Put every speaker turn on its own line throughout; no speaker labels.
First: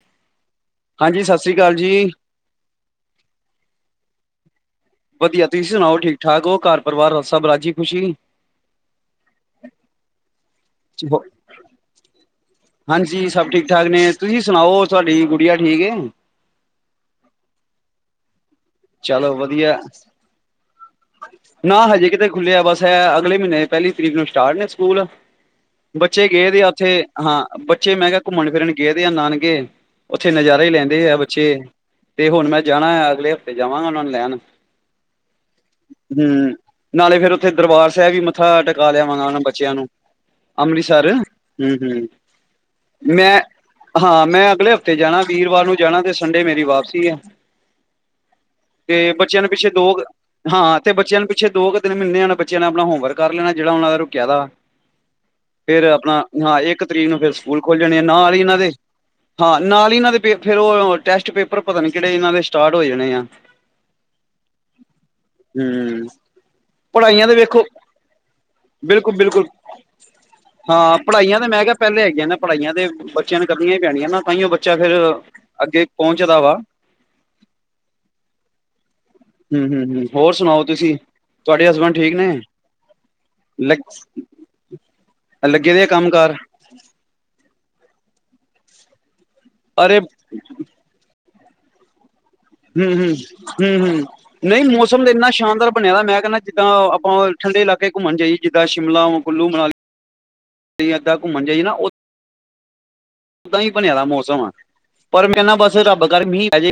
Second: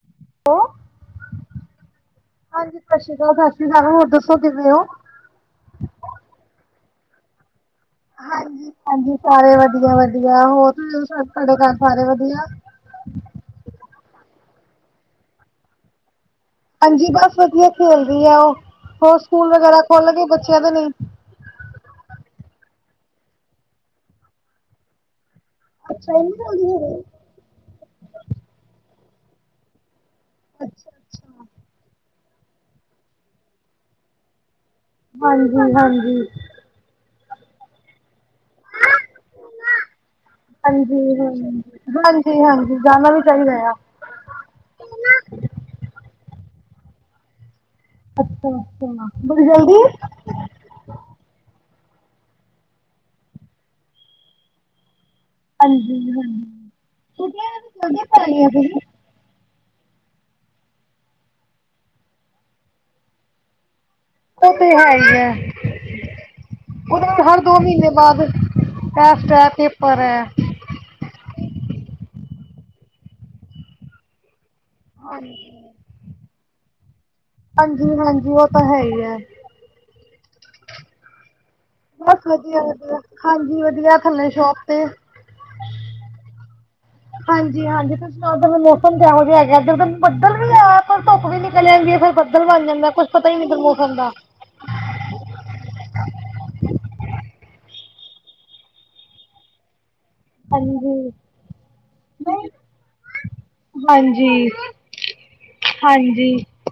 [unintelligible]
ਹਾਂਜੀ, ਸਤਿ ਸ਼੍ਰੀ ਅਕਾਲ ਜੀ।
ਹਾਂਜੀ ਸਤਿ ਸ਼੍ਰੀ ਅਕਾਲ, ਸਬ ਠੀਕ ਹੈ, ਹੋਰ ਦੱਸੋ ਕਿਵੇਂ ਹੋ।
ਵਧੀਆ, ਤੁਸੀਂ ਸੁਣਾਓ ਠੀਕ ਠਾਕ ਹੋ, ਘਰ ਪਰਿਵਾਰ ਹ ਸਭ ਰਾਜੀ ਖੁਸ਼ੀ।
ਹਾਂਜੀ ਹਾਂਜੀ ਸਾਰੇ ਵਧੀਆ ਵਧੀਆ, ਹੋਰ ਤੁਸੀ ਦੱਸੋ ਤੁਹਾਡੇ ਘਰ ਸਾਰੇ ਵਧੀਆ।
ਹਾਂਜੀ ਸਭ ਠੀਕ ਠਾਕ ਨੇ, ਤੁਸੀਂ ਸੁਣਾਓ ਤੁਹਾਡੀ ਗੁੜੀਆ ਠੀਕ ਏ।
ਹਾਂਜੀ ਬਸ ਵਧੀਆ ਖੇਲ ਰਹਿਆਂ ਔ, ਹੋਰ
ਚਲੋ
ਸਕੂਲ
ਵਧੀਆ
ਵਗੈਰਾ ਖੁਲ ਗਏ ਬੱਚਿਆਂ ਦੇ ਨਹੀ।
ਨਾ ਹਜੇ ਕਿਤੇ ਖੁੱਲਿਆ, ਬਸ ਐ, ਅਗਲੇ ਮਹੀਨੇ ਪਹਿਲੀ ਤਰੀਕ ਨੂੰ ਸਟਾਰਟ ਨੇ ਸਕੂਲ।
ਅੱਛਾ
ਬੱਚੇ
ਇੰਨੀ
ਗਏ ਦੇ ਆ,
ਜਲਦੀ ਹੈਗੇ
ਉੱਥੇ ਹਾਂ, ਬੱਚੇ ਮੈਂ ਕਿਹਾ ਘੁੰਮਣ ਫਿਰਨ ਗਏ ਦੇ ਐ ਨਾਨਕੇ, ਉੱਥੇ ਨਜ਼ਾਰਾ ਹੀ
ਅੱਛਾ
ਲੈਂਦੇ ਐ
ਅੱਛਾ
ਬੱਚੇ। ਤੇ ਹੁਣ ਮੈਂ ਜਾਣਾ ਐ, ਅਗਲੇ ਹਫ਼ਤੇ ਜਾਵਾਂਗਾ ਉਹਨਾਂ ਨੂੰ ਲੈਣ।
ਹਾਂਜੀ ਹਾਂਜੀ
ਹਮ ਨਾਲੇ ਫਿਰ ਉੱਥੇ ਦਰਬਾਰ ਸਾਹਿਬ ਵੀ ਮੱਥਾ ਟਕਾ ਲਿਆਵਾ ਗਾ ਨਾ ਬੱਚਿਆਂ ਨੂੰ। ਅੰਮ੍ਰਿਤਸਰ
ਹਾਂਜੀ
ਹਮ
ਹਾਂ,
ਹਮ
ਹਾਂਜੀ ਹਾਂਜੀ ਜਾਣਾ ਵੀ
ਮੈਂ
ਚਾਹੀਦਾ ਆ।
ਹਾਂ, ਮੈਂ ਅਗਲੇ ਹਫ਼ਤੇ ਜਾਣਾ, ਵੀਰਵਾਰ ਨੂੰ ਜਾਣਾ ਤੇ ਸੰਡੇ ਮੇਰੀ ਵਾਪਸੀ ਆ।
ਅੱਛਾ ਅੱਛਾ, ਬੜੀ
ਨੂੰ ਪਿੱਛੇ
ਜਲਦੀ
ਦੋ ਹਾਂ, ਤੇ ਬੱਚਿਆਂ ਨੂੰ ਪਿੱਛੇ ਦੋ ਕੁ ਦਿਨ ਮਿਲਣੇ ਆਂ, ਬੱਚਿਆਂ ਨੇ ਆਪਣਾ ਹੋਮਵਰਕ ਕਰ ਲੈਣਾ, ਜਿਹੜਾ ਉਹਨਾਂ ਦਾ ਰੁਕਿਆ ਦਾ। ਫਿਰ
ਹਾਂਜੀ
ਆਪਣਾ ਹਾਂ
ਹਾਂਜੀ।
ਇੱਕ ਤਰੀਕ ਨੂੰ ਫਿਰ
ਛੁੱਟੀਆਂ
ਸਕੂਲ ਖੋਲ ਜਾਣੇ ਆ
ਜਲਦੀ ਪੈ
ਨਾਲ ਇਆ,
ਗਈਆਂ
ਇਹਨਾਂ
ਸੀ
ਦੇ ਹਾਂ ਨਾਲ ਹੀ ਇਹਨਾਂ ਦੇ ਪੇ ਫੇਰ ਉਹ ਟੈਸਟ ਪੇਪਰ, ਪਤਾ ਨੀ ਕਿਹੜੇ ਇਹਨਾਂ ਦੇ ਸਟਾਰਟ ਹੋਯੇ ਐ। ਨੇ ਆ
ਉਹ ਤੇ ਹੈ ਹੀ ਐ।
ਹੂੰ
ਉਹਦੇ ਵੀ
ਪੜ੍ਹਾਈਆਂ ਦੇ
ਹਰ ਦੋ
ਵੇਖੋ
ਮਹੀਨੇ ਬਾਅਦ,
ਬਿਲਕੁਲ
ਟੈਸਟ ਐ
ਬਿਲਕੁਲ
ਪੇਪਰ ਐ।
ਹਾਂ ਪੜ੍ਹਾਈਆਂ ਤੇ ਮੈਂ ਕਿਹਾ ਪਹਿਲੇ ਹੈਗੀਆਂ ਨੇ, ਪੜ੍ਹਾਈਆਂ ਤੇ ਬੱਚਿਆਂ ਨੂੰ ਕਰਨੀਆ ਹੀ ਪੈਣੀਆਂ ਨਾ ਤਾਹੀਓ ਬੱਚੇ ਅੱਛਾ ਫਿਰ ਅੱਗੇ ਪਹੁੰਚਦਾ ਵਾ।
ਹਾਂਜੀ ਹਾਂਜੀ, ਉਹ ਤਾਂ ਹੈ ਹੀ ਐ।
ਹੂ ਹੂ ਹੂ, ਹੋਰ ਸੁਣਾਓ ਤੁਸੀਂ। ਤੁਹਾਡੇ ਹਸਬੈਂਡ ਠੀਕ ਨੇ
ਬਤ ਵਧੀਆ ਵਧੀਆ, ਹਾਂਜੀ ਵਧੀਆ ਥੱਲੇ ਸ਼ੋਪ ਤੇ।
ਐ ਲੱਗੇ ਦੇ ਆ ਕੰਮ ਕਾਰ
ਹਾਂਜੀ ਹਾਂਜੀ ਤੁਸੀਂ ਸੁਣਾਓ ਉਦਰ ਦਾ ਮੌਸਮ ਕਿਹੋ ਜਿਹਾ ਹੈਗਾ, ਐਦਰ ਤਾ
ਅਰੇ
ਬੱਦਲ ਵੀ ਆ, ਪਰ ਧੁੱਪ ਵੀ ਨਿਕਲ ਜਾਂਦੀ, ਫਿਰ ਬੱਦਲ ਬਣ ਜਾਂਦਾ,
ਹੂੰ, ਹੂੰ,
ਕੁੱਛ ਪਤਾ ਹੀ ਨੀ
ਹੂੰ,
ਮੋਸਮ
ਹੂੰ
ਦਾ।
ਨਹੀਂ ਮੌਸਮ ਇੰਨਾ ਸ਼ਾਨਦਾਰ ਬਣਿਆ ਹੋਇਆ, ਮੈਂ ਕਹਿੰਦਾ ਜਿੱਦਾਂ ਆਪਾਂ ਠੰਡੇ ਇਲਾਕੇ ਘੁੰਮਣ ਜਾਈਏ ਜਿੱਦਾਂ ਸ਼ਿਮਲਾ ਕੁੱਲੂ ਮਨਾਲੀ
ਹਾਂਜੀ
ਏਦਾਂ ਘੁੰਮਣ ਜਾਈਏ ਨਾ ਓਦਾਂ ਵੀ ਬਣਿਆ ਦਾ
ਹਾਂਜੀ
ਮੌਸਮ, ਪਰ ਮੈਂ ਨਾ ਬਸ ਰੱਬ ਕਰ
ਹਾਂਜੀ
ਮੀਂਹ ਪੈਜੇ।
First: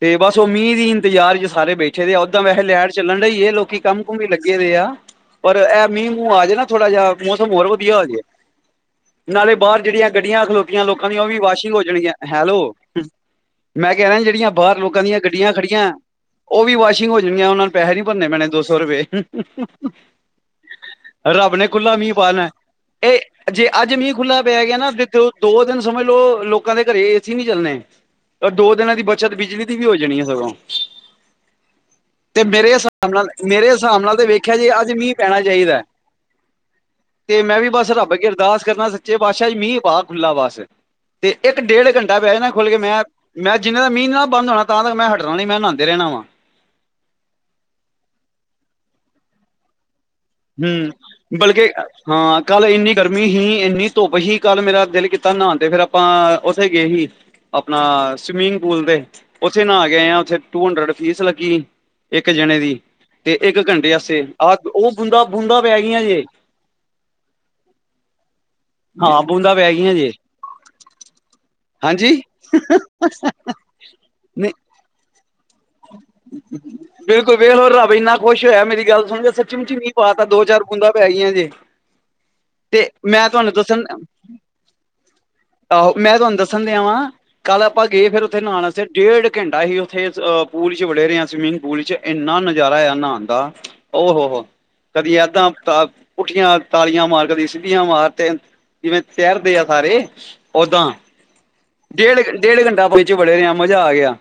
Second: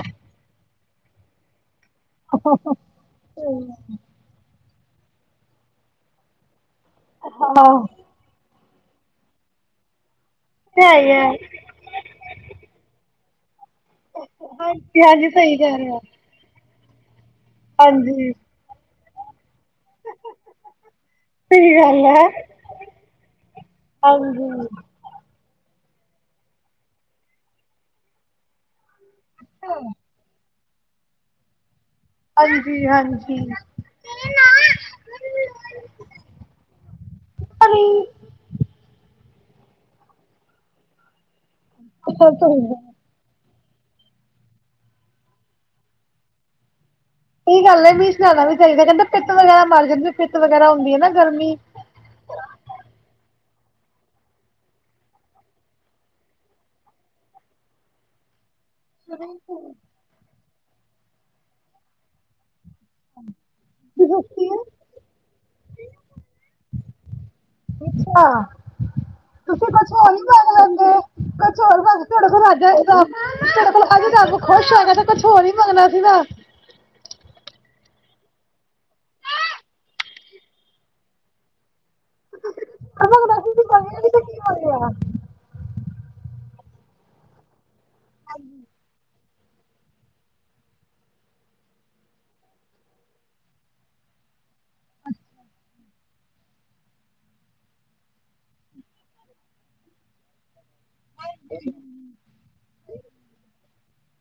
ਤੇ ਬਸ ਉਹ ਮੀਂਹ ਦੀ ਇੰਤਜ਼ਾਰ ਚ ਸਾਰੇ ਬੈਠੇ ਦੇ ਓਦਾਂ ਵੈਸੇ ਲਾਈਟ ਚੱਲਣ ਡਈ ਏ, ਇਹ ਲੋਕੀ ਕੰਮ ਓ ਵੀ ਲੱਗੇ ਦਾ ਆ, ਪਰ ਇਹ ਮੀਂਹ ਮੂੰਹ ਆ ਜੇ ਨਾ ਥੋੜਾ ਜਿਹਾ ਮੌਸਮ ਹੋਰ
ਹਾਂ
ਵਧੀਆ ਹੋ ਜੇ। ਨਾਲੇ ਬਾਹਰ ਜਿਹੜੀਆਂ ਗੱਡੀਆਂ ਖਲੋਤੀਆਂ
ਇਹ ਹੈ ਹੀ
ਲੋਕਾਂ
ਹੈ
ਦੀਆਂ ਉਹ ਵੀ ਵਾਸ਼ਿੰਗ ਹੋ ਜਾਣਗੀਆਂ, ਹੈਲੋ? ਮੈਂ ਕਹਿ ਰਿਹਾ ਜਿਹੜੀਆਂ ਬਾਹਰ
ਹਾਂਜੀ
ਲੋਕਾਂ ਦੀਆਂ
ਹਾਂਜੀ
ਗੱਡੀਆਂ
ਸਹੀ ਕਹਿ ਰਹੇ
ਖੜੀਆਂ,
ਹੋ
ਉਹ ਵੀ ਵਾਸ਼ਿੰਗ ਹੋ ਜਾਣੀਆਂ। ਉਹ ਨੂੰ ਪੈਸੇ ਨੀ ਭੰਨੇ
ਹਾਂਜੀ
ਪੈਣੇ ਦੋ ਸੌ ਰੁਪਏ। ਰੱਬ ਨੇ
ਸਹੀ
ਖੁੱਲਾ
ਗੱਲ
ਮੀਂਹ
ਹੈ
ਪਾ ਦੇਣਾ, ਇਹ ਜੇ ਅੱਜ ਮੀਂਹ ਖੁੱਲਾ
ਹਾਂਜੀ
ਕਹਿੰਦਾ ਦ ਦੋ ਦਿਨ ਸਮਝ ਲਓ ਲੋਕਾਂ ਦੇ ਘਰੇ ਏ ਸੀ ਨਹੀਂ ਚੱਲਣੇ, ਦੋ ਦਿਨਾਂ 'ਚ ਬੱਚਤ ਬਿਜਲੀ ਦੀ ਵੀ ਹੋ ਜਾਣੀ ਐ, ਸਗੋਂ। ਤੇ ਮੇਰੇ
ਹਾਂਜੀ
ਹਿਸਾਬ ਨਾਲ
ਹਾਂਜੀ
ਮੇਰੇ ਹਿਸਾਬ ਨਾਲ ਤੇ ਵੇਖਿਆ ਜੇ, ਅੱਜ ਮੀਂਹ ਪੈਣਾ ਚਾਹੀਦਾ। ਤੇ ਮੈਂ ਵੀ ਬੱਸ
ਨਹੀਂ
ਰੱਬ ਅੱਗੇ ਅਰਦਾਸ ਕਰਨਾ, ਸੱ ਚੇ ਪਾਤਸ਼ਾਹ ਜੀ, ਮੀਂਹ ਪਾ ਖੁੱਲਾ ਬਸ ਤੇ ਇੱਕ ਡੇਢ ਘੰਟਾ ਪੈ ਨਾ ਖੁੱਲ ਕੇ, ਮੈਂ ਮੈਂ ਜਿੰਨੇ ਦਾ ਮੀਂਹ ਨਾਲ ਬੰਦ ਹੋਣਾ, ਤਾਂ ਮੈਂ ਹਟਣਾ ਨਹੀਂ ਮੈਂ ਨਾਉਦੇ ਰਹਿਣਾ ਵਾਂ।
ਸਹੀ ਗੱਲ ਹੈ, ਮੀਂਹ ਨਾਣਾ ਵੀ ਚਾਹੀਦਾ, ਕਹਿੰਦੇ ਪਿੱਤ ਵਗੈਰਾ ਮਰ ਜਾਂਦੀ ਵੀ, ਪਿੱਤ ਵਗੈਰਾ ਹੁੰਦੀ ਐ ਨਾ
ਹੂੰ
ਗਰਮੀ
ਬਲਕਿ ਹਾਂ, ਕੱਲ ਇੰਨੀ ਗਰਮੀ ਹੀ, ਇੰਨੀ ਧੁੱਪ ਹੀ, ਕੱਲ ਮੇਰਾ ਦਿਲ ਕੀਤਾ ਨਹਾ ਤੇ ਫਿਰ ਆਪਾਂ ਉੱਥੇ ਗਏ ਹੀ ਆਪਣਾ ਸਵੀਮਿੰਗ ਪੂਲ ਦੇ, ਉੱਥੇ ਨਾਂ ਕੇ ਆਏ ਆ ਉੱਥੇ ਟੂ ਹੰਡਰਡ ਫੀਸ ਲੱਗੀ, ਇੱਕ ਜਣੇ ਦੀ, ਤੇ ਇੱਕ ਘੰਟੇ ਵਾਸਤੇ ਆ ਉਹ ਬੂੰਦਾ ਬੂੰਦਾ ਪੈ ਗਈਆਂ ਜੇ
ਅੱਛਾ
ਹਾਂ ਬੂੰਦਾ
ਤੁਸੀਂ
ਪੈ
ਕੁਛ
ਗਈਆਂ ਜੇ
ਨ ਪਾ ਆਉਂਦੇ ਕੁਛ
ਹਾਂਜੀ
[unintelligible] ਤੁਹਾਡੇ ਕੋਲ ਰੱਬ ਖੁਸ਼ ਹੈਗਾ, ਤੇ ਕੁਛ ਹੋਰ ਨ ਪਾਣਾ ਸੀਗਾ।
ਹੂੰ ਬਿਲਕੁਲ ਵੇਖ ਲਓ ਰੱਬ ਇੰਨਾ ਖੁਸ਼ ਹੋਇਆ, ਮੇਰੀ ਗੱਲ ਸੁਣ ਕੇ ਸੱਚੀ ਮੁੱਚੀ ਮੀਂਹ ਪਾ ਤਾ, ਦੋ ਚਾਰ ਬੂੰਦਾਂ ਪੈ ਗਈਆਂ ਜੇ। ਤੇ ਮੈਂ
ਮੰਗਣਾ
ਤੁਹਾਨੂੰ
ਸੀ ਕੀ
ਦੱਸਣ
ਮੰਗਿਆ
ਆਹੋ ਮੈਂ ਤੁਹਾਨੂੰ ਦੱਸਣ ਡਿਆ ਵਾਂ, ਕੱਲ ਆਪਾਂ ਗਏ ਫਿਰ ਉੱਥੇ ਨਾ ਡੇਢ ਘੰਟਾ ਹੀ ਉੱਥੇ ਅਹ ਪੂਲ ਚ ਵੜੇ ਰਹੇ ਆ, ਸਵਿਮਿੰਗ ਪੂਲ ਚ ਇੰਨਾ ਨਜ਼ਾਰਾ ਆ ਨਾਂਨ ਦਾ ਉਹ ਹੋ ਹੋ ਕਦੀ ਏਦਾਂ ਤਾ ਪੁੱਠੀਆਂ ਤਾਲੀਆਂ ਮਾਰ ਕਦੀ ਸਿੱਧੀਆਂ ਮਾਰ ਤੇ ਜਿਵੇਂ ਤਾਰਦੇ ਆ ਸਾਰੇ ਓਦਾਂ।
ਹਾਂ
ਡੇਢ ਡੇਢ ਘੰਟਾ ਪੂਲ 'ਚ ਬੜੇ ਰਿਹਾ ਮਜ਼ਾ ਆ ਗਿਆ।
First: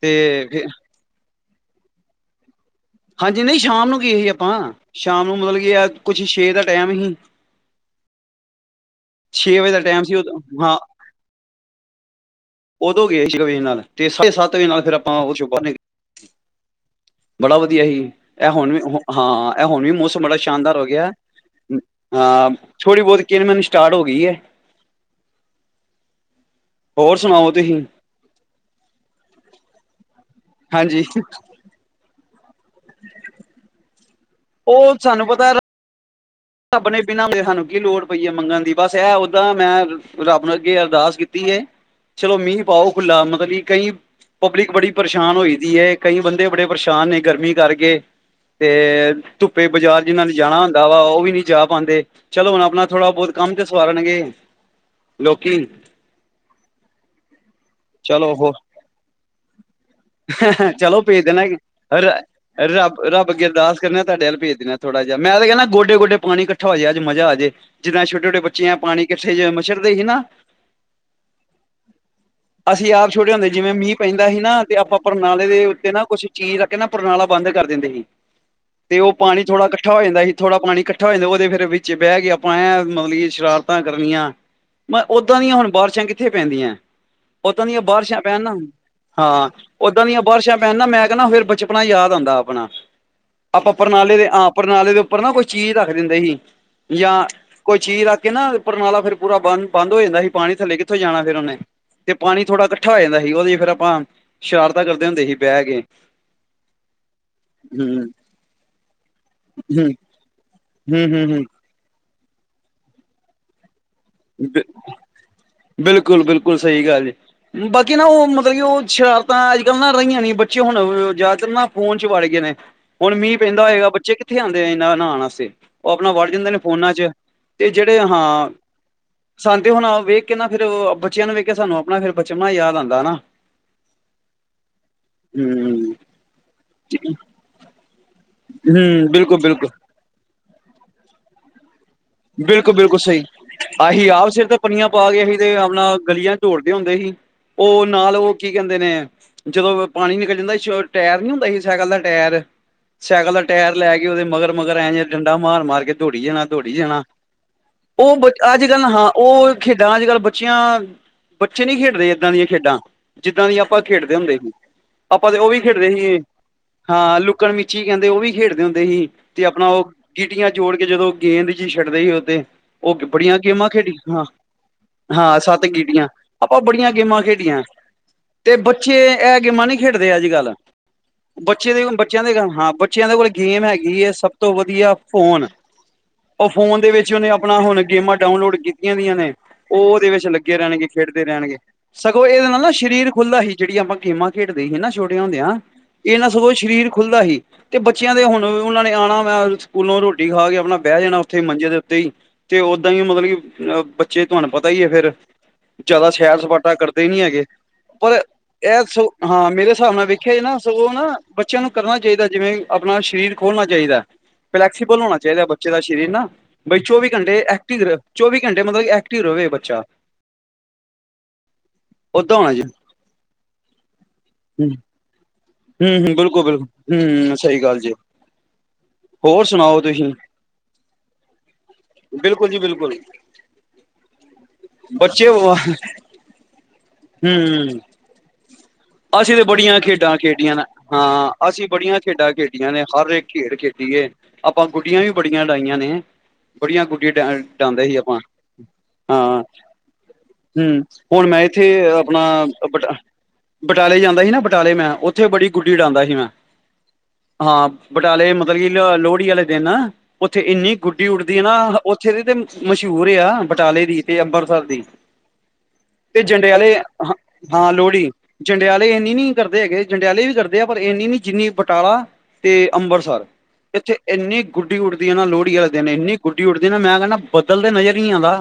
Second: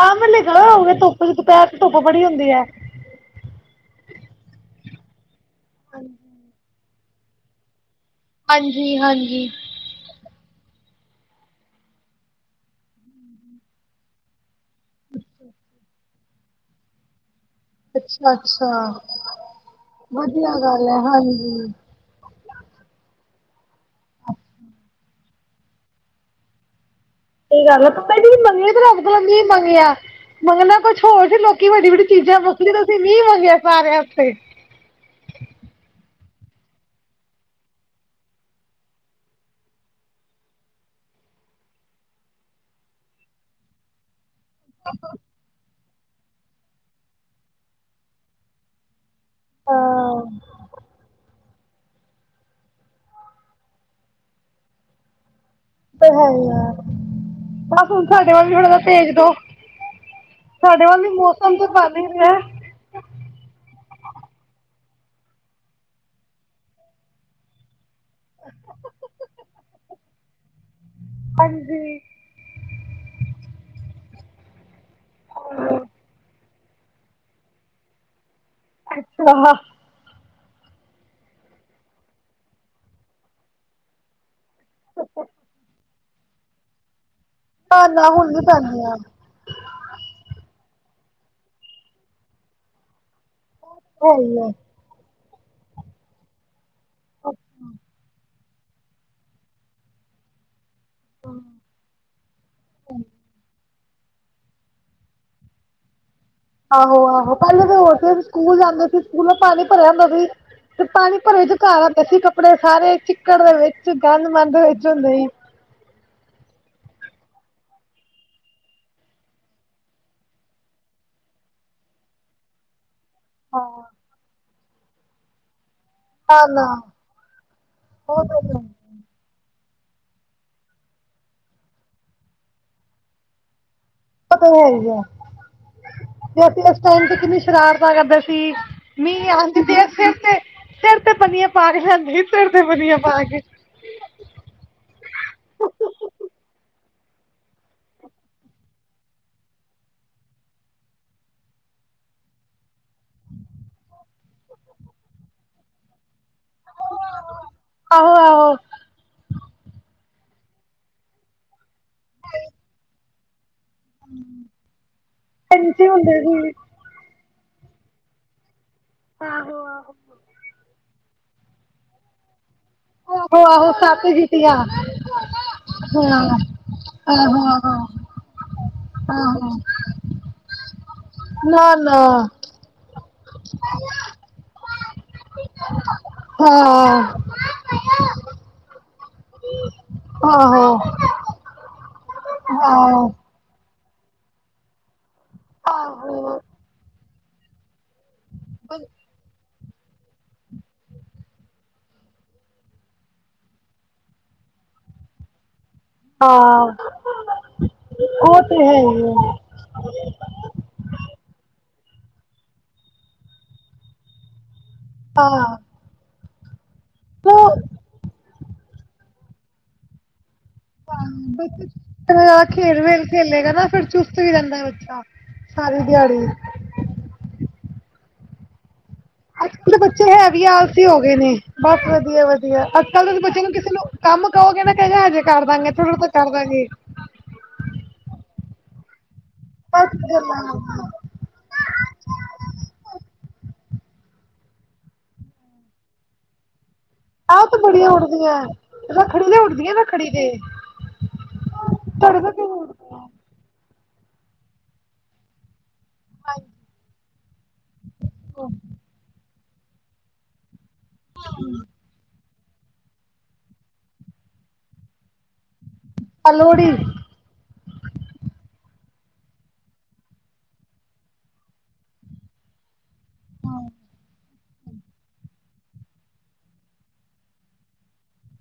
ਕੰਮ ਨਹੀਂ
ਤੇ ਫਿਰ
ਕਰੋ ਧੁੱਪ ਦੁਪਹਿਰ ਚ ਧੁੱਪ ਬੜੀ ਹੁੰਦੀ ਹੈ।
ਹਾਂਜੀ ਨਹੀਂ ਸ਼ਾਮ ਨੂੰ ਗਏ ਹੀ ਆਪਾਂ, ਸ਼ਾਮ ਨੂੰ ਮਤਲਬ ਕਿ ਆ ਕੁਛ ਛੇ ਦਾ ਟਾਈਮ ਹੀ।
ਹਾਂਜੀ ਹਾਂਜੀ।
ਛੇ ਵਜੇ ਦਾ ਟਾਈਮ ਸੀ ਓਦਾ, ਹਾਂ। ਓਦੋਂ ਗਏ ਛੇ ਵਜੇ ਨਾਲ, ਤੇ ਸਾਢੇ ਸੱਤ ਵਜੇ ਨਾਲ ਓਚੋ ਬੰਨ ਕੇ। ਬੜਾ ਵਧੀ ਧੀਆ ਹੀ।
ਅੱਛਾ
ਏਹ
ਅੱਛਾ
ਹੁਣ ਵੀ ਓਹੋਂ-ਅ-ਹਾਂ ਏਹ ਹੁਣ ਵੀ ਮੌਸਮ ਬੜਾ
ਵਧੀਆ
ਸ਼ਾਨਦਾਰ ਹੋ
ਗੱਲ ਹੈ
ਗਿਆ।
ਹਾਂਜੀ
ਹਾਂ ਥੋੜ੍ਹੀ ਬਹੁਤ ਕਿਨ ਮਿਨ ਸਟਾਰਟ ਹੋ ਗਈ ਏ। ਹੋਰ ਸੁਣਾਓ
ਸਹੀ
ਤੁਸੀਂ
ਗੱਲ ਐ, [unintelligible] ਮੰਗਣਾ ਹੀ ਸੀ ਰੱਬ ਕੋਲੋਂ ਮੀਹ ਮੰਗਿਆ। ਮੰਗਣਾ ਕੁਝ
ਹਾਂਜੀ
ਹੋਰ ਸੀ ਬਸ ਕਿ ਵੱਡੀ-ਵੱਡੀ ਚੀਜ਼ਾਂ ਮੰਗਦੇ, ਤੁਸੀਂ ਮੀਹ ਮੰਗਿਆ ਸਾਰਿਆਂ ਆਸਤੇ।
ਉਹ ਸਾ਼ਨੂੰ ਪਤਾ ਐ ਰਤ ਰੱਬ ਨੇ ਬਿਨਾਂ ਕਹੇ ਸਾਨੂੰ ਕੀ ਲੋੜ ਪਈ ਹੈ ਮੰਗਣ ਦੀ ਬਸ ਇਹ ਓਦਾਂ ਮੈਂ ਰੱਬ ਨੂੰ ਅੱਗੇ ਅਰਦਾਸ ਕੀਤੀ ਏ। ਚਲੋ ਮੀਂਹ ਪਾਓ ਖੁੱਲਾ ਮਤਲਬ ਕਿ ਕਈ ਪਬਲਿਕ ਬੜੀ ਪਰੇਸ਼ਾਨ ਹੋਈ ਦੀ ਹੈ। ਕਈ ਬੰਦੇ ਬੜੇ ਪਰੇਸ਼ਾਨ ਨੇ ਗਰਮੀ ਕਰਕੇ, ਤੇ ਧੁੱਪੇ ਬਾਜ਼ਾਰ
ਹਾਂ
ਜਿਨਾਂ ਨੇ ਜਾਣਾ ਵਾ ਉਹ ਵੀ ਨੀਂ ਜਾ ਪਾਉਂਦੇ ਚਲੋ ਹੁਣ ਆਪਣਾ ਥੋੜਾ ਬਹੁਤ ਕੰਮ ਤੇ ਸਵਾਰਨਗੇ ਲੋਕੀ।
ਤੇ ਹੈ ਯਾਰ ਬਸ ਹੁਣ ਸਾਡੇ
ਚਲੋ
ਵੱਲ
ਹੋ
ਵੀ ਥੋੜਾ ਜਿਹਾ ਭੇਜ ਦੋ। ਸਾਡੇ ਵੱਲ ਮੌਸਮ [unintelligible]
ਰੱਬ-ਰੱਬ ਅੱਗੇ ਅਰਦਾਸ ਕਰਨਾ ਤੁਹਾਡੇ ਵੱਲ ਭੇਜ ਦੇਣਾ ਥੋੜਾ ਜਿਹਾ ਮੈਂ ਤਾਂ ਕਹਿੰਦਾ ਗੋਡੇ ਗੋਡੇ। ਪਾਣੀ ਇਕੱਠਾ ਹੋ ਜੇ ਅੱਜ ਮਜ਼ਾ ਆ ਜਾਏ ਜਿੰਨਾ ਛੁੱਟੀ। ਛੋਟੇ ਬੱਚਿਆਂ ਨੇ ਪਾਣੀ ਕਿੱਠੇ ਚ ਮੱਛਰਦੇ ਸੀ ਨਾ।
ਹਾਂਜੀ
ਅਸੀਂ ਆਪ ਛੋਟੇ ਹੁੰਦੇ ਜਿਵੇਂ ਮੀਂਹ ਪੈਂਦਾ ਸੀ ਨਾ ਤੇ ਆਪਾਂ ਪਰਣਾਲੇ ਦੇ ਉੱਤੇ ਨਾ ਕੁਛ। ਚੀਜ ਰੱਖ ਕੇ ਨਾ ਪਰਨਾਲਾ ਬੰਦ ਕਰ ਦਿੰਦੇ ਸੀ ਤੇ ਉਹ
ਅੱਛਾ
ਪਾਣੀ ਥੋੜਾ
ਨਾ
ਇਕੱਠਾ ਹੋ ਜਾਂਦਾ ਸੀ ਥੋੜਾ ਪਾਣੀ ਇਕੱਠਾ। ਤੁਹਾਡੇ ਲੋ ਵਿੱਚ ਬਹਿ ਕੇ ਆਪਾਂ ਐ ਕੇ ਸ਼ਰਾਰਤਾਂ ਕਰਨੀਆਂ। ਮੈਂ ਓਦਾਂ ਦੀਆਂ ਹੁਣ ਬਾਰਿਸ਼ਾਂ ਕਿੱਥੇ ਪੈਂਦੀਐਂ। ਓਦਾਂ ਦੀਆਂ ਬਾਰਿਸ਼ਾਂ
ਹੁਣ
ਪੈਣ
ਨੀ
ਨਾ।
ਪੈਂਦੀ ਆ
ਹਾਂ, ਓਦਾਂ ਦੀਆਂ ਬਾਰਸ਼ਾਂ ਪੈਣ ਨਾ ਮੈਂ ਕੈਂਨਾ ਫੇਰ ਬਚਪਨਾ ਯਾਦ ਆਂਦਾ ਆਪਣਾ। ਆਪਾਂ
ਹੈ
ਪਰਨਾਲੇ ਦੇ
ਹੀ
ਹਾਂ,
ਆ
ਪ੍ਰਣਾਲੇ ਦੇ ਉੱਪਰ ਨਾ ਕੋਈ ਚੀਜ਼ ਰੱਖ ਦਿੰਦੇ ਹੀ, ਯਾਂ ਕੋਈ ਚੀਜ਼ ਰੱਖ ਕੇ ਨਾ ਪਰਨਾਲਾ ਫਿਰ ਪੂਰਾ ਬੰਦ-ਬੰਦ ਹੋ ਜਾਂਦਾ ਹੀ। ਪਾਣੀ ਥੱਲੇ ਕਿੱਥੋਂ ਜਾਣਾ ਫਿਰ ਉਹਨੇ। ਤੇ ਪਾਣੀ ਥੋੜਾ ਕੱਠਾ ਹੋ ਜਾਂਦਾ ਹੀ, ਉਹਦੇ ਫੇਰ ਆਪਾਂ ਸ਼ਰਾਰਤਾਂ ਕਰਦੇ ਹੁੰਦੇ ਹੀ ਬਹਿ ਕੇ।
ਆਹੋ-ਆਹੋ ਪਹਿਲੇ ਤਾਂ
ਹੂੰ
ਹੋਰ ਸੀ, ਅਸੀ ਸਕੂਲ ਜਾਂਦੇ ਸੀ। ਸਕੂਲ ਏ ਪਾਣੀ ਭਰਿਆ
ਹੂੰ
ਹੁੰਦਾ ਸੀ ਤੇ
ਹੂੰ
ਪਾਣੀ
ਹੂੰ
ਭਰੇ
ਹੂੰ
ਚ ਘਰ ਆਂਦੇ ਸੀ ਕੱਪੜੇ ਸਾਰੇ ਚਿੱਕੜ ਦੇ ਵਿੱਚ ਗੰਦ ਮੰਦ ਵਿੱਚ ਹੁੰਦੇ ਹੀ।
ਬਿਲਕੁਲ ਬਿਲਕੁਲ ਸਹੀ ਗੱਲ ਏ। ਬਾਕੀ ਨਾ ਉਹ ਮਤਲਬ ਕਿ ਉਹ ਸ਼ਰਾਰਤਾਂ ਅੱਜ ਕੱਲ੍ਹ ਨਾ ਰਈਆਂ ਨੀ, ਬੱਚੇ ਹੁਣ ਜ਼ਿਆਦਾਤਰ ਨਾ ਫੋਨ ਚ ਵੜ ਗਏ ਨੇ। ਹੁਣ ਮੀਂਹ ਪੈਂਦਾ
ਹਾਂ
ਹੋਏਗਾ, ਬੱਚੇ ਕਿੱਥੇ ਆਂਦੇ ਆ ਇਹਨਾਂ ਨਾਣ ਆਸਤੇ। ਉਹ ਆਪਣਾ ਵੜ
ਨਾ
ਜਾਂਦੇ ਨੇ
ਨਾ
ਫੋਨਾਂ ਚ, ਤੇ ਜਿਹੜੇ
ਉਹ
ਹਾਂ
ਤਾਂ ਹੈ।
ਸਾਨ ਤੇ ਹੁਣ ਵੇਖ ਕੇ ਨਾ ਫ਼ਿਰ ਅ ਬੱਚਿਆਂ ਨੂੰ ਵੇਖ ਕੇ ਸਾਨੂੰ ਆਪਣਾ ਫਿਰ ਬਚਪਣਾ ਯਾਦ ਆਂਦਾ ਨਾ।
ਓਹ ਤਾ ਹੈ ਈ ਐ।
ਹੂੰ,
ਤੇ ਅਸੀਂ ਓਸ ਟਾਈਮ ਤੇ ਕਿੰਨੀ ਸ਼ਰਾਰਤਾ ਕਰਦੇ ਸੀ। ਕੀ
ਹੂੰ
ਮੀਂਹ ਆਣ ਦੀ
ਬਿਲਕੁਲ-ਬਿਲਕੁਲ,
ਦੇਰ, ਸਿਰ ਤੇ ਸਿਰ ਤੇ ਪੰਨੀਆਂ ਪਾ ਕੇ ਜਾਂਦੇ ਹੀ
ਬਿਲਕੁਲ ਬਿਲਕੁਲ ਸਹੀ। ਆਹੀਂ ਆਪ ਸਿਰ ਤੇ ਪੰਨੀਆਂ ਪਾ ਕੇ ਅਹੀਂ ਤੇ ਆਪਣਾ ਗਲੀਆਂ ਚ ਦੋੜਦੇ ਹੁੰਦੇ ਹੀ। ਉਹ ਨਾਲ ਉਹ ਕੀ ਕੈਂਦੇ ਨੇ। ਜਦੋਂ ਪਾਣੀ ਨਿਕਲ ਜਾਂਦਾ ਸੀ, ਛੋ ਟੈਰ ਨੀ ਹੁੰਦਾ ਸੀ ਸੈਕਲ ਦਾ ਟੈਰ। ਸੈਕਲ ਦਾ ਟੈਰ ਲੈ ਕੇ ਉਹਦੇ ਮਗਰ ਮਗਰ ਐਂ ਜਿਵੇਂ ਡੰਡਾ ਮਾਰ ਮਾਰ ਕੇ ਦੌੜੀ ਜਾਣਾ, ਦੌੜੀ ਜਾਣਾ। ਉਹ
ਆਹੋ
ਬਚ
ਆਹੋ
ਅੱਜ ਕੱਲ੍ਹ ਨਾ ਹਾਂ ਉਹ ਖੇਡਾਂ ਅੱਜ ਕੱਲ੍ਹ ਬੱਚਿਆਂ, ਬੱਚੇ ਨੀ ਖੇਡਦੇ ਇੱਦਾਂ ਦੀਆਂ ਖੇਡਾਂ। ਜਿੱਦਾਂ ਦੀਆਂ ਆਪਾਂ ਖੇਡਦੇ ਹੁੰਦੇ ਹੀ। ਆਪਾਂ ਤੇ ਉਹ ਵੀ ਖੇਡਦੇ
ਕੰਚੀ
ਹੀ
ਹੁੰਦੇ ਸੀ
ਹਾਂ ਲੁੱਕਣ ਮਿਚੀ ਕੈਂਦੇ ਉਹ ਵੀ ਖੇਡਦੇ ਹੁੰਦੇ ਹੀ। ਤੇ
ਆਹੋ
ਆਪਣਾ ਉਹ ਗੀਟੀਆਂ ਜੋੜ ਕੇ ਜਦੋਂ ਗੇਂਦ ਜੀ ਸ਼ ਟਦੇ ਹੀ ਉਹ ਤੇ, ਉਹ ਬੜੀਆਂ
ਆਹੋ ਆਹੋ
ਗੇਮਾਂ
ਆਹੋ ਸੱਤ
ਖੇਡੀਆਂ, ਹਾਂ।
ਜੀਤੀਆਂ
ਹਾਂ ਸੱਤ ਗੀਟੀਆਂ,
ਹਾਂ
ਆਪਾਂ ਬੜੀਆਂ ਗੇਮਾਂ
ਆਹੋ
ਖੇਡੀਆਂ।
ਆਹੋ
ਤੇ ਬੱਚੇ ਐਹ
ਆਹੋ
ਗੇਮਾਂ ਨੀ ਖੇਡਦੇ ਅੱਜ ਕੱਲ੍ਹ।
ਨਾ
ਬੱਚੇ ਦੇ ਹੁਨ,
ਨਾ
ਬੱਚਿਆਂ ਦੇ ਗ-ਹਾਂ ਬੱਚਿਆਂ ਦੇ ਕੋਲ ਗੇਮ ਹੈਗੀ ਐ, ਸਭ ਤੋਂ ਵਧੀਆ, ਫੋਨ। ਉਹ
ਹਾਂ
ਫੋਨ ਦੇ ਵਿੱਚ ਉਹਨੇ
ਆਹੋ
ਆਪਣਾ ਹੁਣ ਗੇਮਾਂ ਡਾਊਨਲੋਡ ਕੀਤੀਆਂ ਦੀਆਂ ਨੇ। ਉਹ ਉਹਦੇ ਵਿੱਚ ਲੱਗੇ ਰਹਿਣਗੇ, ਖੇਡਦੇ ਰਹਿਣਗੇ। ਸਗੋਂ ਇਹਦੇ ਨਾਲ ਨਾ ਸ਼ਰੀਰ
ਆਹੋ
ਖੁੱਲ੍ਹਦਾ ਹੀ, ਜਿਹੜੀਆਂ ਆਪਾਂ ਗੇਮਾਂ ਖੇਡਦੇ ਹੀ ਨਾ ਛੋਟੇਆਂ ਹੁੰਦਿਆਂ ਇਹ ਨਾ
ਆਹੋ
ਸਗੋਂ ਸ਼ਰੀਰ ਖੁੱਲਦਾ ਹੀ। ਤੇ ਬੱਚਿਆਂ ਦੇ ਹੁਣ ਉਹਨਾਂ ਨੇ ਆਣਾ ਵੈਂ ਸਕੂਲੋਂ, ਰੋਟੀ ਖਾ ਕੇ ਆਪਣਾ ਬਹਿ ਜਾਣਾ ਓ ਥੇ ਮੰਜੇ ਦੇ ਉੱਤੇ ਈ। ਤੇ ਓਦਾਂ ਈ ਮਤਲਬ ਕਿ ਅ ਬੱਚੇ ਤੁਹਾਨੂੰ ਪਤਾ ਈ ਆ ਫੇਰ। ਜ਼ਿਆਦਾ ਸੈਰ ਸਪਾਟਾ
ਹਾਂ
ਕਰਦੇ ਨੀ ਹੈਗੇ, ਪਰ
ਉਹ ਤੇ ਹੈ
ਇਹ
ਹੀ ਹੈ
ਸਗ-ਹਾਂ ਮੇਰੇ ਸਾਬ ਨਾਲ ਵੇ ਖੇ ਨਾ, ਸਗੋਂ ਨਾ ਬੱਚਿਆਂ ਨੂੰ ਕਰਨਾ ਚਈਦਾ ਜਿਵੇਂ ਆਪਣਾ ਸ਼ਰੀਰ ਖੋਲ੍ਹਣਾ ਚਈਦੈ। ਫਲੈਕਸੀਬਲ ਹੋਣਾ ਚਾਹੀਦਾ
ਹਾਂ
ਬੱਚੇ ਦਾ ਸਰੀਰ ਨਾ ਬਈ ਚੌਵੀ ਘੰਟੇ
ਉਹ
ਐਕਟਿਵ ਚੌਵੀ ਘੰਟੇ ਮਤਲਬ ਫਿਰ ਰੋਵੇ ਬੱਚਾ ਓਦਾਂ ਹੋਣਾ ਜੀ
ਖੇਡ ਵੇਲ ਖੇਲੇਗਾ ਨਾ ਫਰ ਚੁਸਤ ਵੀ ਰਦਾ ਬੱਚਾ ਸਾਰੀ
ਹਮ ਹਮ
ਦਿਹਾੜੀ
ਬਿਲਕੁਲ ਬਿਲਕੁਲ, ਹਮ ਹਮ ਸਹੀ ਗੱਲ ਜੇ।
ਅੱਜ ਕੱਲ ਦੇ ਬੱਚੇ ਹੈ ਵੀ ਆਲਸੀ ਹੋ ਗੇ ਨੇ। ਬਸ ਵਧੀਆ
ਬਿਲਕੁਲ ਜੀ
ਵਧੀਆ। ਅੱਜ
ਬਿਲਕੁਲ
ਕੱਲ ਦੇ ਬੱਚੇ ਨੂੰ ਕਿਸੇ ਨੂੰ ਕੰਮ ਕਹੋਗੇ ਨਾ ਕਹੇਗਾ, ਹਜੇ ਕਰ ਦਾਂਗੇ ਥੋੜਾ-ੜ-ਤ ਕਰ ਦਾਂਗੇ।
ਹਮ। ਅਸੀਂ ਤਾਂ ਬੜੀਆਂ
ਬਸ
ਖੇਡਾਂ
ਗੱਲਾਂ
ਖੇਡੀਆਂ ਨ, ਹਾਂ। ਅਸੀਂ ਬੜੀਆਂ ਖੇਡਾਂ ਖੇਡੀਆਂ ਨੇ, ਹਰ ਇੱਕ ਖੇਡ ਖੇਡੀ ਏ। ਆਪਾਂ ਗੁੱਡੀਆਂ ਵੀ ਬੜੀਆਂ ਡਾਈਆਂ ਨੇ। ਬੜੀਆਂ ਗੁੱਡੀਆਂ
ਆਹ ਤਾਂ
ਡ-ਡਾਂਦੇ
ਬੜੀਆਂ
ਹੀ ਆਪਾਂ,
ਉੱਡਦੀਆਂ ਰੱਖੜੀ ਤੇ
ਹਾਂ।
ਉੱਡਦੀਆਂ ਰੱਖੜੀ ਤੇ
ਹਮ, ਹੁਣ ਮੈਂ ਇੱਥੇ
ਤੁਹਾਡੇ
ਆਪਣਾ
ਕੋਲ ਕਿਵੇਂ
ਬਟ
ਉੱਡਦੀ
ਬਟਾਲੇ ਜਾਂਦਾ ਸੀ ਨਾ ਬਟਾਲੇ ਮੈਂ ਉੱਥੇ ਬੜੀ ਗੁੱਡੀ ਉਡਾਉਂਦਾ ਸੀ ਮੈਂ ਹਾਂ ਬਟਾਲੇ ਮਤਲਬ ਕਿ ਲੋ ਲੋਹੜੀ ਵਾਲੇ ਦਿਨ ਉੱਥੇ ਇੰਨੀ ਗੁੱਡੀ ਉੱਡਦੀ ਹੈ ਨਾ ਓਚੇਰੀ ਤੇ ਮਸ਼ਹੂਰ ਆ ਬਟਾਲੇ ਦੀ ਤੇ ਅੰਬਰਸਰ ਦੀ ਤੇ
ਆ ਲੋਹੜੀ
ਜੰਡੇਆਲੇ ਹ ਹਾਂ ਲੋਹੜੀ ਜੰਡਿਆਲੇ ਇੰਨੀ ਨੀ ਕਰਦੇ ਹੈਗੇ ਜੰਡਿਆਲੇ ਵੀ ਕਰਦੇ ਆ ਪਰ ਇੰਨੀ ਨੀ ਜਿੰਨੀ ਬਟਾਲਾ ਤੇ ਅੰਬਰਸਰ ਇੱਥੇ ਇੰਨੀ ਗੁੱਡੀ ਉਡਦੀ ਆ ਨਾ ਲੋਹੜੀ ਵਾਲੇ ਦਿਨ ਇੰਨੀ ਗੁੱਡੀ ਉੱਡਦੀ ਨਾ ਮੈਂ ਕਹਿੰਦਾ ਬਦਲ ਤੇ ਨਜ਼ਰ ਹੀ ਆਂਦਾ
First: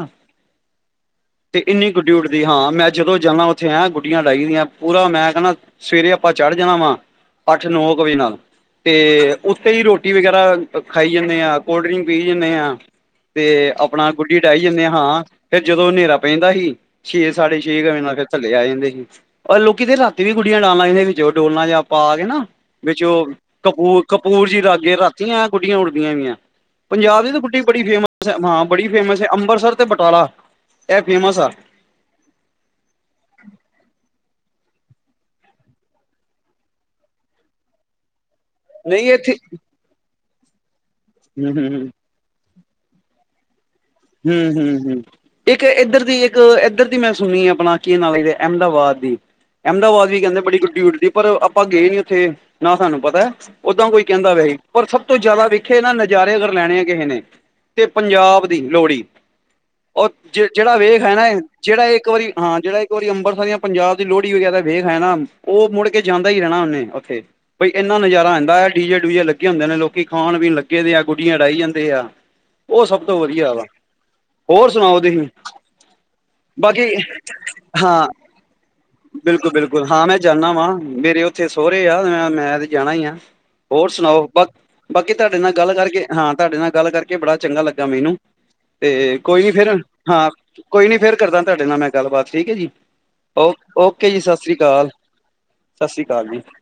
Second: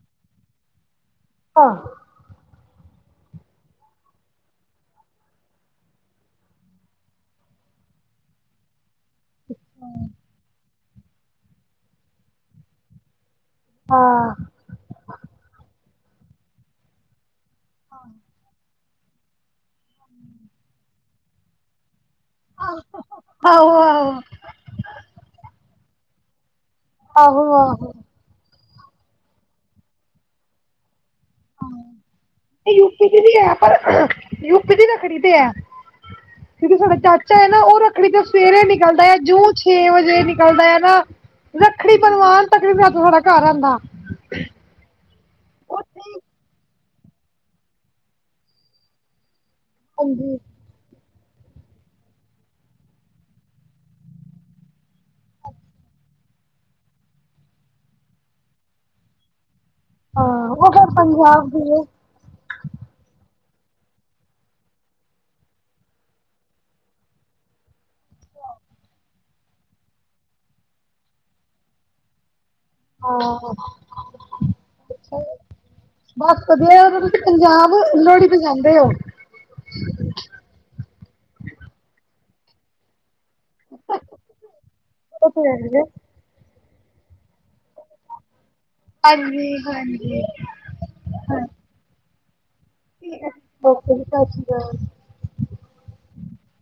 ਤੇ
ਹਾਂ
ਇੰਨੀ ਗੁੱਡੀ ਉੱਡਦੀ ਹਾਂ ਮੈਂ ਜਦੋਂ ਜਾਂਦਾ ਉੱਥੇ ਆ ਗੁੱਡੀਆਂ ਡਾਈਦੀਆਂ ਪੂਰਾ ਮੈਂ ਕਹਿੰਦਾ ਸਵੇਰੇ ਆਪਾਂ ਚੜ ਜਾਣਾ ਵਾ ਅੱਠ ਨੌ ਕੁ ਵਜੇ ਨਾਲ ਅਤੇ ਉੱਥੇ ਹੀ ਰੋਟੀ ਵਗੈਰਾ ਖਾਈ ਜਾਂਦੇ ਆ ਕੋਲਡ ਡਰਿੰਕ ਪੀ ਜਾਂਦੇ ਹਾਂ ਤੇ ਆਪਣਾ
ਹਾਂ
ਗੁੱਡੀ ਡਹੀ ਜਾਂਦੇ ਹ ਹਾਂ ਫਿਰ ਜਦੋਂ ਹਨੇਰਾ ਪੈਂਦਾ ਸੀ ਛੇ ਸਾਢੇ ਛੇ ਕੁ ਬ ਨਾਲ ਫਿਰ ਥੱਲੇ ਆ ਜਾਂਦੇ ਸੀ ਹ ਲੋਕੀ ਤੇ ਰਾਤੀ ਵੀ ਗੁੜੀਆਂ ਡਾਲਣਾ ਇਹਦੇ ਵਿੱਚ ਉਹ ਡੋਲਣਾ ਜਾਂ ਪਾ ਕੇ ਨਾ ਵਿੱਚ ਉਹ
ਆਹੋ
ਕਪ
ਆਹੋ
ਕਪੂਰ ਜੀ ਰਾਗੇ ਰਾਤੀਆਂ ਗੁੱਡੀਆਂ ਉੱਡਦੀਆਂ ਵੀਆਂ ਪੰਜਾਬ ਦੀ ਤਾਂ
ਆਹੋ
ਗੁੱਡੀ ਬੜੀ
ਆਹੋ
ਫੇਮਸ ਹੈ ਹਾਂ ਬੜੀ ਫੇਮਸ ਹੈ ਅੰਮਰਤਸਰ ਤੇ ਬਟਾਲਾ ਇਹ ਫੇਮਸ ਆ
ਯੂਪੀ ਦੀ ਵੀ ਹੈ ਪਰ ਯੂਪੀ ਦੀ ਨਾ ਰੱਖੜੀ ਤੇ ਹੈ ਜਿਹੜੀ ਸਾਡਾ ਚਾਚਾ ਹੈ ਨਾ ਉਹ ਰੱਖੜੀ ਤੋਂ ਸਵੇਰੇ ਨਿਕਲਦਾ
ਨਹੀਂ
ਹੈ ਜਿ
ਇੱਥੇ
ਛੇ ਵਜੇ ਨਿਕਲਦਾ ਹੈ ਨਾ
[unintelligible]
ਬਲਵਾਨ ਤਕ ਸਾਡਾ ਘਰ ਆਉਂਦਾ
ਹਮ ਹਮ ਹਮ ਇੱਕ
ਉੱਥੇ
ਇੱਧਰ ਦੀ ਇੱਕ ਇ ਇੱਧਰ ਦੀ ਮੈਂ ਸੁਣੀ ਆਪਣਾ ਕੀ ਨਜ ਦੇ ਅਹਿਮਦਾਬਾਦ ਦੀ ਅਹਿਮਦਾਬਦ ਵੀ
ਹਾਂਜੀ
ਕਹਿੰਦੇ ਬੜੀ ਗੁੱਡੀ ਉੱਡਦੀ ਪਰ ਆਪਾਂ ਗਏ ਨੀ ਉੱਥੇ ਨਾ ਸਾਨੂੰ ਪਤਾ ਓਦਾਂ ਕੋਈ ਕਹਿੰਦਾ ਪਿਆ ਸੀ ਪਰ ਸਭ ਤੋਂ ਜ਼ਿਆਦਾ ਵੇਖੇ ਨਾ ਨਜ਼ਾਰੇ ਅਗਰ ਲੈਣੇ ਆ ਕਿਸੇ ਨੇ ਤੇ ਪੰਜਾਬ ਦੀ ਲੋਹੜੀ ਉਹ
ਹਾਂ
ਜੇ
ਉਹ
ਜਿਹੜਾ
ਫਿਰ
ਵੇਖ ਹੈ ਨਾ
ਪੰਜਾਬ ਦੀ ਹੈ
ਜਿਹੜਾ ਇੱਕ ਵਾਰੀ ਹਾਂ ਜਿਹੜਾ ਇੱਕ ਵਾਰੀ ਅੰਬਰਸਰ ਜਾਂ ਪੰਜਾਬ ਦੀ ਲੋਹੜੀ ਵਗੈਰਾ ਵੇਖ ਹੈ ਨਾ ਉਹ ਮੁੜ ਕੇ ਜਾਂਦਾ ਹੀ ਰਹਿਣਾ ਉਹਨੇ ਉੱਥੇ ਬਈ ਇੰਨਾ ਨਜ਼ਾਰਾ ਆਉਂਦਾ ਆ ਡੀਜੇ ਡੂਜੇ ਲੱਗੇ ਹੁੰਦੇ ਨੇ ਲੋਕੀ ਖਾਣ ਪੀਣ ਲੱਗੇ ਆ ਗੁੱਡੀਆਂ ਉਡਾਈ ਜਾਂਦੇ ਆ ਉਹ ਸਭ ਤੋਂ
ਹਾਂ
ਵਧੀਆ ਵਾ ਹੋਰ ਸੁਣਾਓ ਤੁਸੀਂ
ਬਸ
ਬਾਕੀ
ਵਧੀਆ ਤੁਸੀਂ ਪੰਜਾਬ
ਹਾਂ
ਲੋਹੜੀ ਤੇ ਜਾਂਦੇ ਹੋ
ਬਿਲਕੁਲ ਬਿਲਕੁਲ ਹਾਂ ਮੈਂ ਜਾਂਦਾ ਵਾ ਮੇਰੇ ਉੱਥੇ ਸੋਹੁਰੇ ਆ ਮੈਂ ਤੇ ਜਾਣਾ ਹੀ ਆ ਹੋਰ ਸੁਣਾਓ ਬਾ ਬਾਕੀ ਤੁਹਾਡੇ ਨਾਲ ਗੱਲ
ਹਾਂਜੀ
ਕਰਕੇ ਹਾਂ ਤੁਹਾਡੇ ਨਾਲ ਗੱਲ ਕਰਕੇ ਬੜਾ ਚੰਗਾ ਲੱਗਾ ਮੈਨੂੰ ਤੇ ਕੋਈ ਨੀ
ਹਾਂਜੀ
ਫਿਰ
ਹਾਂਜੀ
ਹਾਂ ਕੋਈ ਨੀ ਫੇਰ ਕਰਦਾ ਤੁਹਾਡੇ ਨਾਲ ਮੈਂ ਗੱਲਬਾਤ ਠੀਕ ਏ ਜੀ ਓ ਓਕੇ ਜੀ ਸਤਿ ਸ਼੍ਰੀ ਅਕਾਲ ਸਤਿ ਸ਼੍ਰੀ ਅਕਾਲ ਜੀ